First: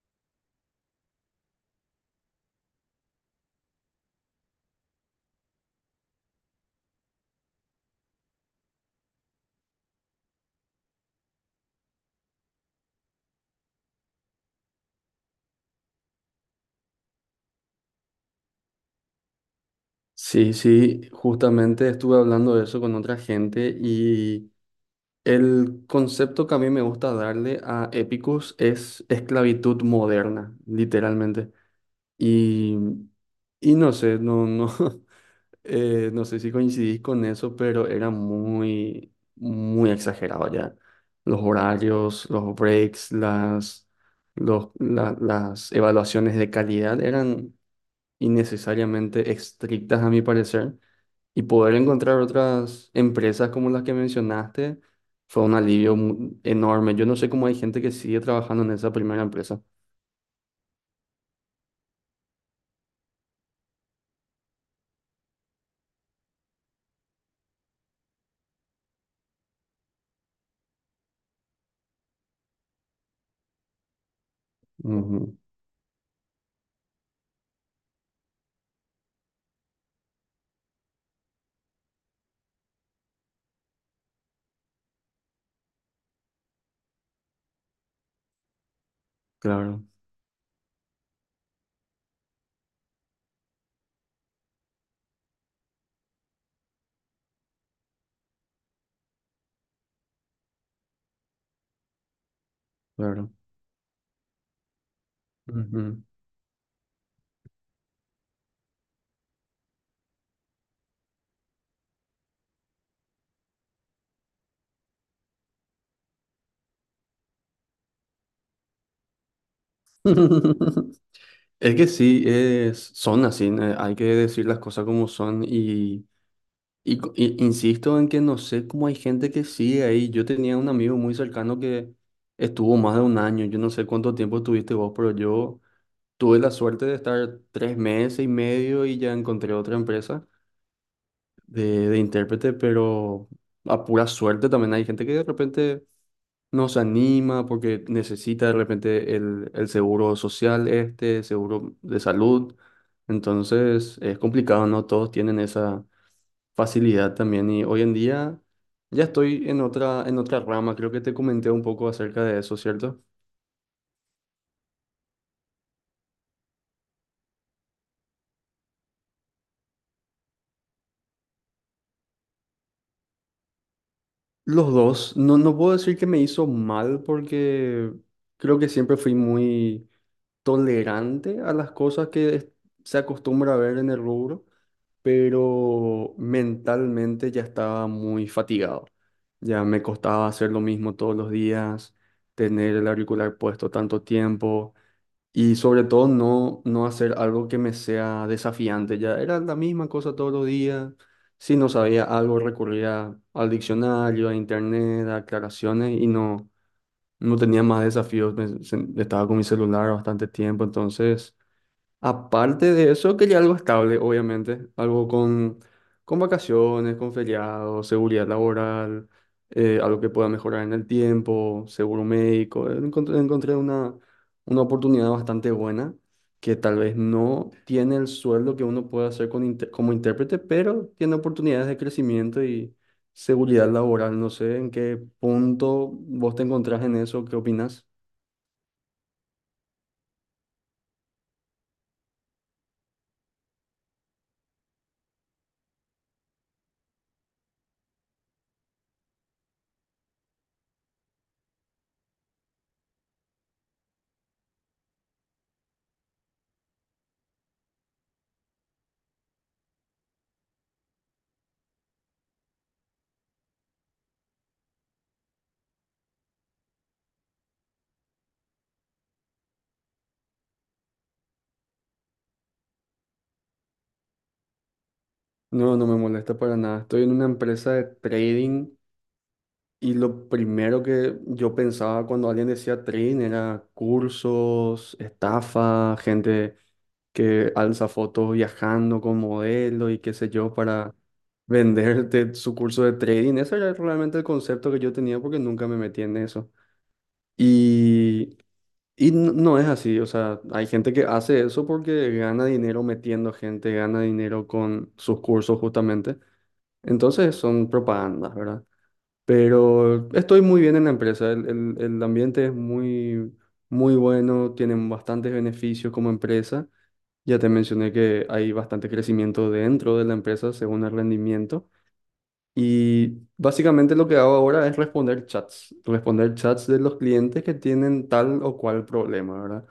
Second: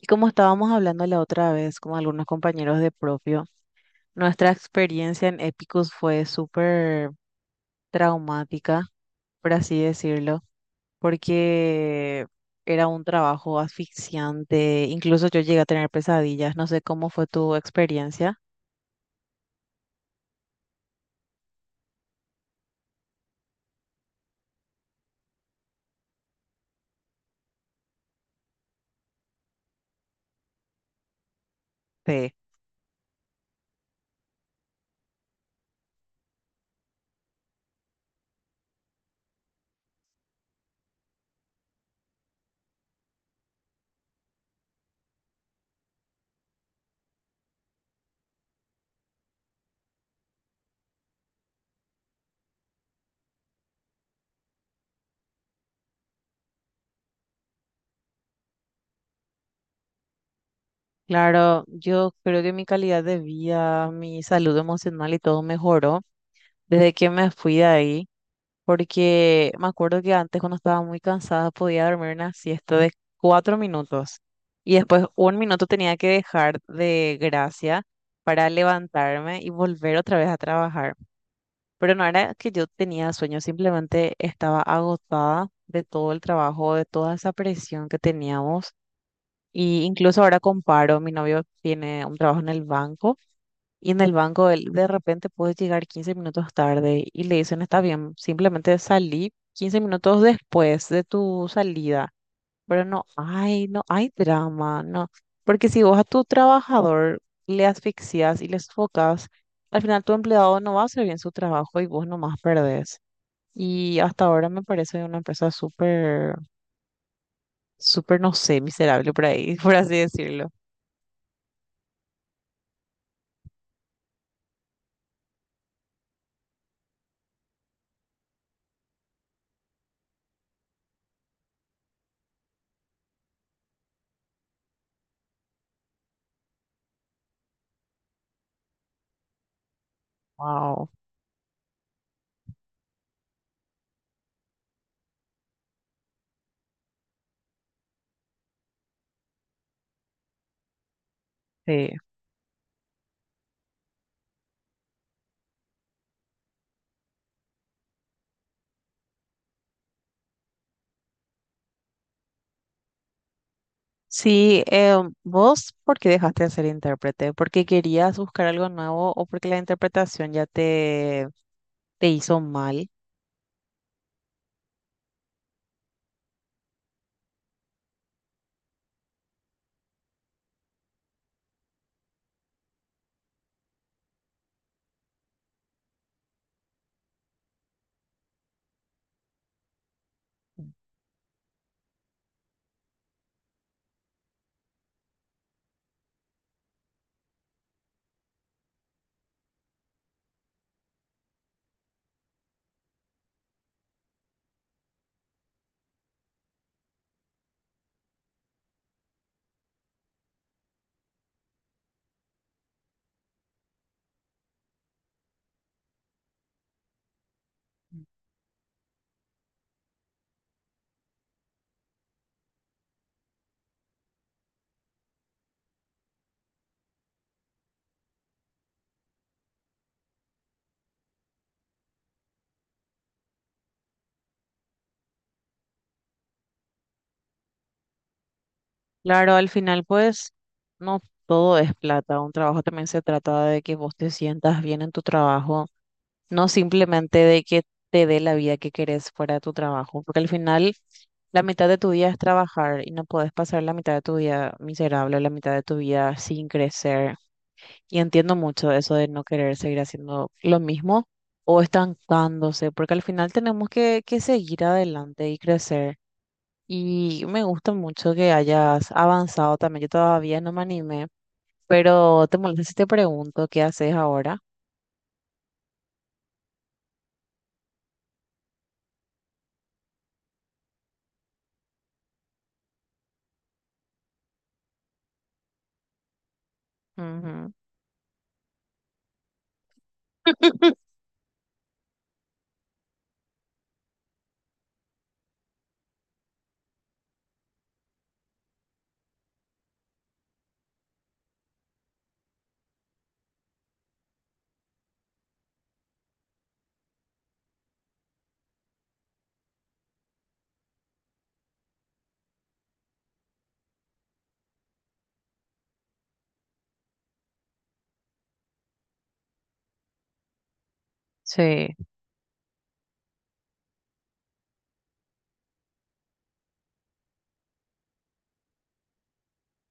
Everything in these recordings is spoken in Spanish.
Y como estábamos hablando la otra vez con algunos compañeros de propio, nuestra experiencia en Epicus fue súper traumática, por así decirlo, porque era un trabajo asfixiante, incluso yo llegué a tener pesadillas, no sé cómo fue tu experiencia. Sí, sí, justamente estuve hablando de eso con otra gente y el concepto que a mí me gusta darle a Épicos es esclavitud moderna, literalmente. Sí. Y, y no sé, no, no, no sé si coincidís con eso, pero era muy, muy exagerado ya. Los horarios, los breaks, las evaluaciones de calidad eran innecesariamente estrictas a mi parecer. Y poder encontrar otras empresas como las que mencionaste fue un alivio enorme. Yo no sé cómo hay gente que sigue trabajando en esa primera empresa. Claro, yo creo que mi calidad de vida, mi salud emocional y todo mejoró desde que me fui de ahí. Porque me acuerdo que antes cuando estaba muy cansada podía dormir una siesta de 4 minutos y después Ujú, un minuto tenía que dejar de gracia para levantarme y volver otra vez a trabajar. Pero no era que yo tenía sueño, simplemente estaba agotada de todo el trabajo, de toda esa presión que teníamos. Y claro, incluso ahora comparo, mi novio tiene un trabajo en el banco. Y en el banco él de repente puedes llegar 15 minutos tarde y le dicen, está bien, simplemente salí 15 minutos después de tu salida. Pero no claro. hay, no hay drama, no. Porque si vos a Ujú. tu trabajador le asfixias y le sofocas, al final tu empleado no va a hacer bien su trabajo y vos nomás perdés. Y hasta ahora me parece una empresa súper, súper, no sé, miserable por ahí, por así decirlo. Es que sí, son así, hay que decir las cosas como son y insisto en que no sé cómo hay gente que sigue ahí. Yo tenía un amigo muy cercano que estuvo más de un año, yo no sé cuánto tiempo estuviste vos, pero yo... Tuve la suerte de estar 3 meses y medio y ya encontré otra empresa Wow, de intérprete, pero a pura suerte también hay gente que de repente no se anima porque necesita de repente el seguro social este, seguro sí. de salud. Entonces es complicado, ¿no? Todos tienen esa facilidad también y hoy en día ya estoy en otra rama. Creo que te comenté un poco acerca de eso, ¿cierto? Sí, vos, ¿por qué dejaste de ser intérprete? ¿Porque querías buscar algo nuevo o porque la interpretación ya te hizo mal? Los dos, no, no puedo decir que me hizo mal porque creo que siempre fui muy tolerante a las cosas que se acostumbra a ver en el rubro, pero mentalmente ya estaba muy fatigado. Ya me costaba hacer lo mismo todos los días, tener el auricular puesto tanto tiempo. Y sobre todo no, no hacer algo que me sea desafiante. Ya era la misma cosa todos los días. Si no sabía algo, recurría al diccionario, a internet, a aclaraciones y no, no tenía más desafíos. Estaba con mi celular bastante tiempo, entonces... Aparte de eso, quería algo estable, obviamente, algo con vacaciones, con feriados, seguridad laboral, algo que pueda mejorar en el tiempo, seguro médico. Encontré una oportunidad bastante buena que tal vez no tiene el sueldo que uno puede hacer con como intérprete, pero tiene oportunidades de crecimiento y seguridad laboral. No sé en qué punto vos te encontrás en eso, ¿qué opinas? Claro, al final, pues, no todo es plata. Un trabajo también se trata de que vos te sientas bien en tu trabajo, no simplemente de que te dé la vida que querés fuera de tu trabajo, porque al final la mitad de tu día es trabajar y no podés pasar la mitad de tu día miserable, la mitad de tu día sin crecer. Y entiendo mucho eso de no querer seguir haciendo lo mismo o estancándose, porque al final tenemos que seguir adelante y crecer. Y me gusta mucho que hayas avanzado también. Yo todavía no me animé, pero te molesta si te pregunto qué haces ahora. No, no me molesta para nada. Estoy en una empresa de trading. Y lo primero que yo pensaba cuando alguien decía Trin era cursos, estafa, gente Ujú. que alza fotos viajando con modelo y qué sé yo para venderte su curso de trading. Ese era realmente el concepto que yo tenía porque nunca me metí en eso. Y, y no, no es así, o sea, hay gente que hace eso porque gana dinero metiendo gente, gana dinero con sus cursos justamente. Entonces son propagandas, ¿verdad? Pero estoy muy bien en la empresa. El ambiente es muy, muy bueno, tienen bastantes beneficios como empresa. Ya te mencioné que hay bastante crecimiento dentro de la empresa según el rendimiento. Sí, Y básicamente lo que hago ahora es responder chats de los clientes que tienen tal o cual problema, ¿verdad?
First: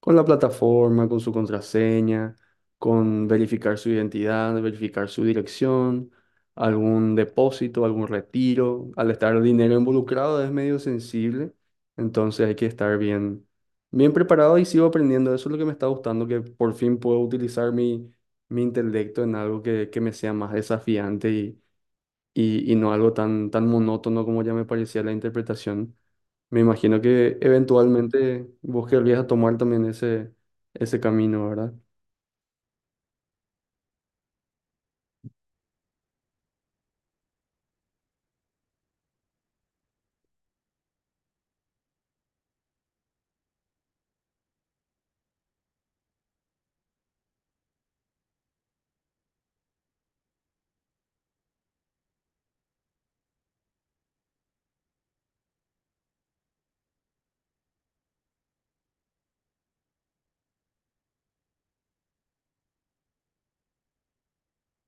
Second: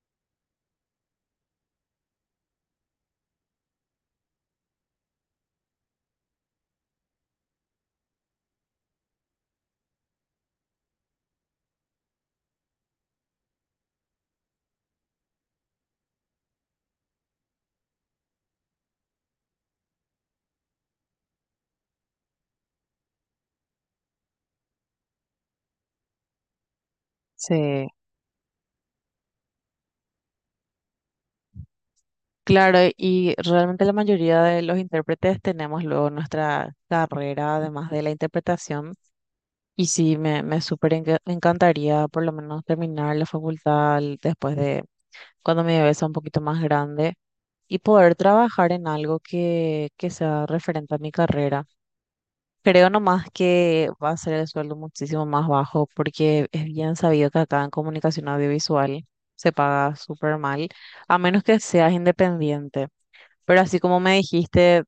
Con la plataforma, con su contraseña, con verificar su identidad, verificar su dirección, algún depósito, algún retiro. Al estar el dinero involucrado es medio sensible, entonces hay que estar bien, bien preparado y sigo aprendiendo. Eso es lo que me está gustando, que por fin puedo utilizar mi intelecto en algo que me sea más desafiante y no algo tan, tan monótono como ya me parecía la interpretación. Me imagino que sí. eventualmente vos querrías a tomar también ese camino, ¿verdad? Claro, y realmente la mayoría de los intérpretes tenemos luego nuestra carrera, además de la interpretación. Y sí, me súper encantaría por lo menos terminar la facultad después de cuando mi bebé sea un poquito más grande y poder trabajar en algo que sea referente a mi carrera. Creo nomás que va a ser el sueldo muchísimo más bajo porque es bien sabido que acá en comunicación audiovisual se paga súper mal, a menos que seas independiente. Pero así como me dijiste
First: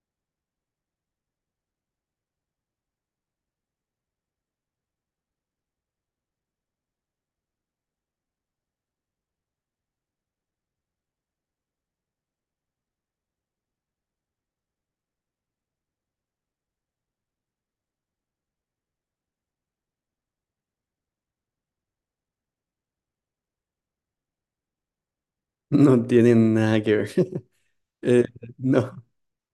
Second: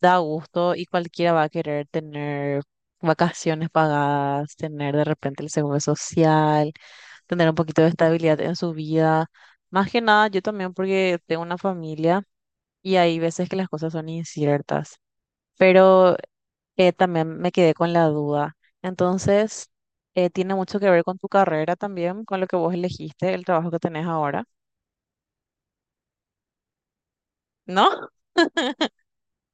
da gusto y cualquiera va a querer tener vacaciones pagadas, tener de repente el seguro social, tener un poquito de estabilidad en su vida. Más que nada, yo también porque tengo una familia y hay veces que las cosas son inciertas, pero también me quedé con la duda. Entonces, tiene mucho que ver con tu carrera también, con lo que vos elegiste, el trabajo que tenés ahora, No tiene nada que ver. ¿no? Eh, no,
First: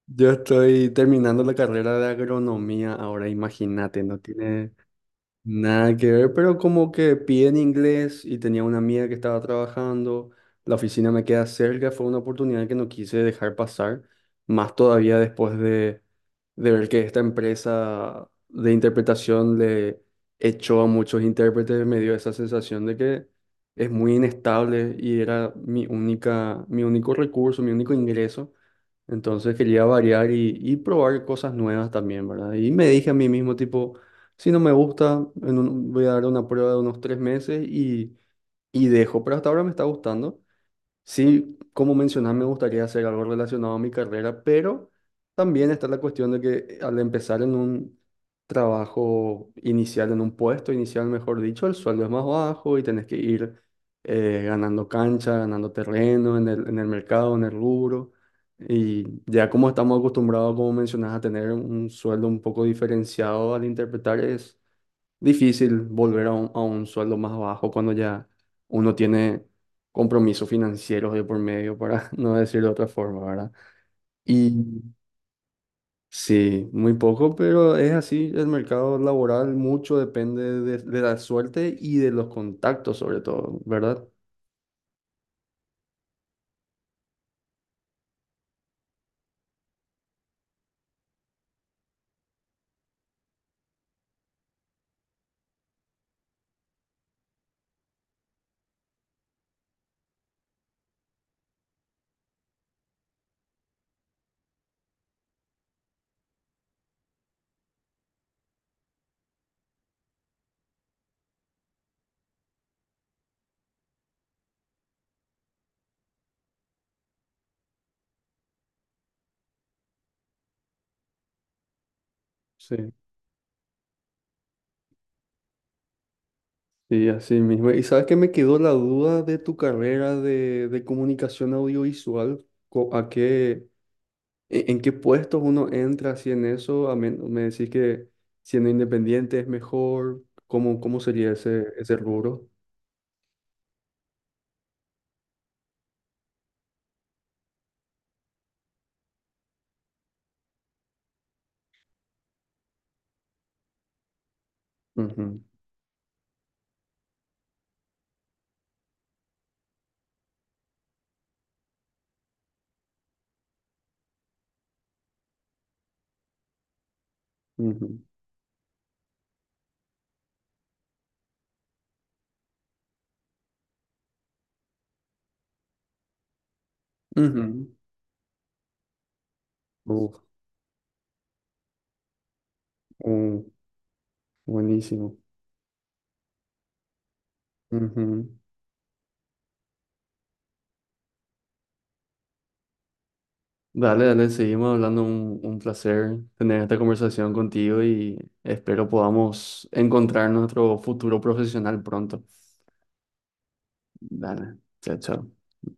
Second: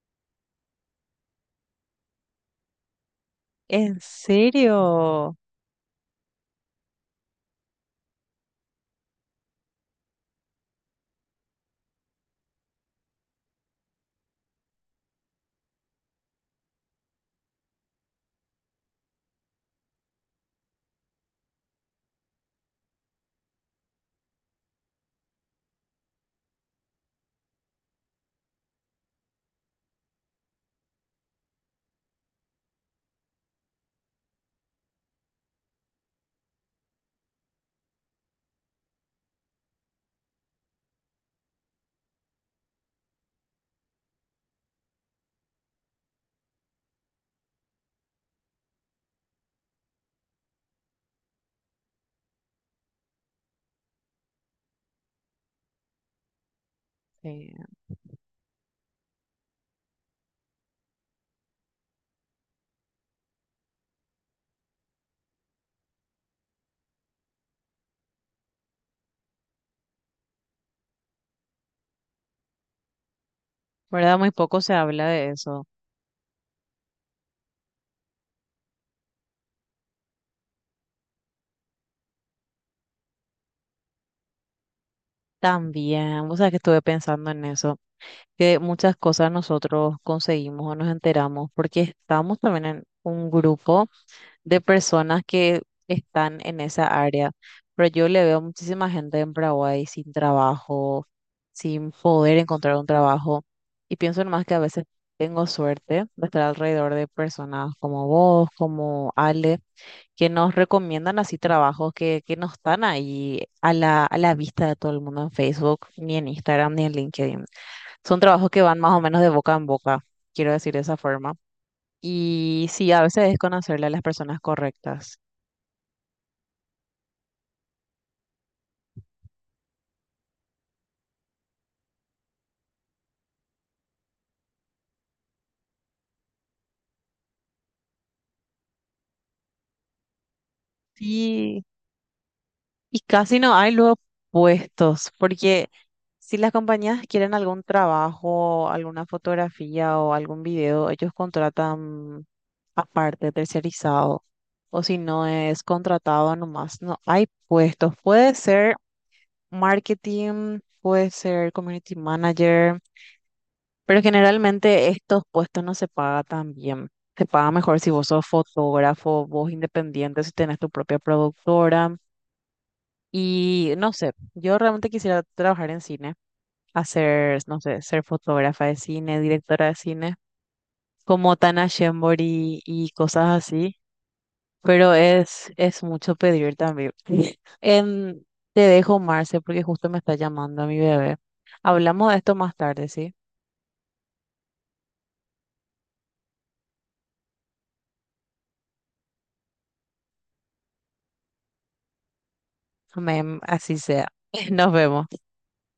yo estoy terminando la carrera de agronomía ahora, ¿En imagínate, no tiene, serio? nada que ver, pero como que piden inglés y tenía una amiga que estaba trabajando, la oficina me queda cerca, fue una oportunidad que no quise dejar pasar, más todavía después de ver que esta empresa de interpretación le echó a muchos intérpretes, me dio esa sensación de que es muy inestable y era mi único recurso, mi único ingreso. Entonces quería variar y probar cosas nuevas también, ¿verdad? Y me dije a mí mismo, tipo... Si no me gusta, voy a dar una prueba de unos 3 meses y dejo, pero hasta ahora me está gustando. Sí, como mencionás, me gustaría hacer algo relacionado a mi carrera, pero también está la cuestión de que al empezar en un trabajo inicial, en un puesto inicial, mejor dicho, el sueldo es más bajo y tenés que ir ganando cancha, ganando terreno en el mercado, en Sí, el rubro. Y ya como estamos acostumbrados, como mencionas a tener un sueldo un poco diferenciado al interpretar, es difícil volver a un sueldo más bajo cuando ya uno tiene compromisos financieros de por medio, para no decir de otra forma, ¿verdad? ¿verdad? Muy poco se Y habla de eso. sí, muy poco, pero es así, el mercado laboral mucho depende de la suerte y de los contactos sobre todo, ¿verdad? También, o sea, que estuve pensando en eso, que muchas cosas nosotros conseguimos o nos enteramos porque estamos también en un grupo de personas que están en esa área, pero yo le veo muchísima gente en Paraguay sin trabajo, sin poder encontrar un trabajo y pienso nomás que a veces tengo suerte de estar alrededor de personas como vos, como Ale que nos recomiendan así trabajos que no están ahí a la vista de todo el mundo en Facebook, ni en Instagram, ni en LinkedIn. Son trabajos que van más o menos de boca en boca, quiero decir de esa forma. Y Sí. sí, a veces es conocerle a las personas correctas. Sí, así mismo. ¿Y sabes que me quedó la duda de tu carrera de comunicación audiovisual? ¿En qué puestos uno entra si en eso? Me decís que siendo independiente es mejor. ¿Cómo sería Sí. ese, ese rubro? Y casi no hay luego puestos, porque si las compañías quieren algún trabajo, alguna fotografía o algún video, ellos contratan aparte, tercerizado, o si no Ujú, es contratado nomás, no hay puestos. Puede ser marketing, puede ser community manager, pero generalmente estos puestos no se paga tan bien. Se paga mejor si ujú, vos sos fotógrafo, vos independiente, si tenés tu propia productora. Y no sé, yo realmente quisiera trabajar en cine, hacer, no ujú. sé, ser fotógrafa de cine, directora de cine, Uf, como Tana Shembori y cosas uh, así, pero buenísimo. es mucho pedir también. Em, Ujú. Te dejo, Marce, porque justo me está llamando mi bebé. Hablamos de esto más tarde, ¿sí? Dale, dale, seguimos hablando. Un placer tener esta conversación contigo y espero podamos encontrar nuestro futuro profesional pronto. Amén, así sea. Dale, Nos chao, vemos. chao.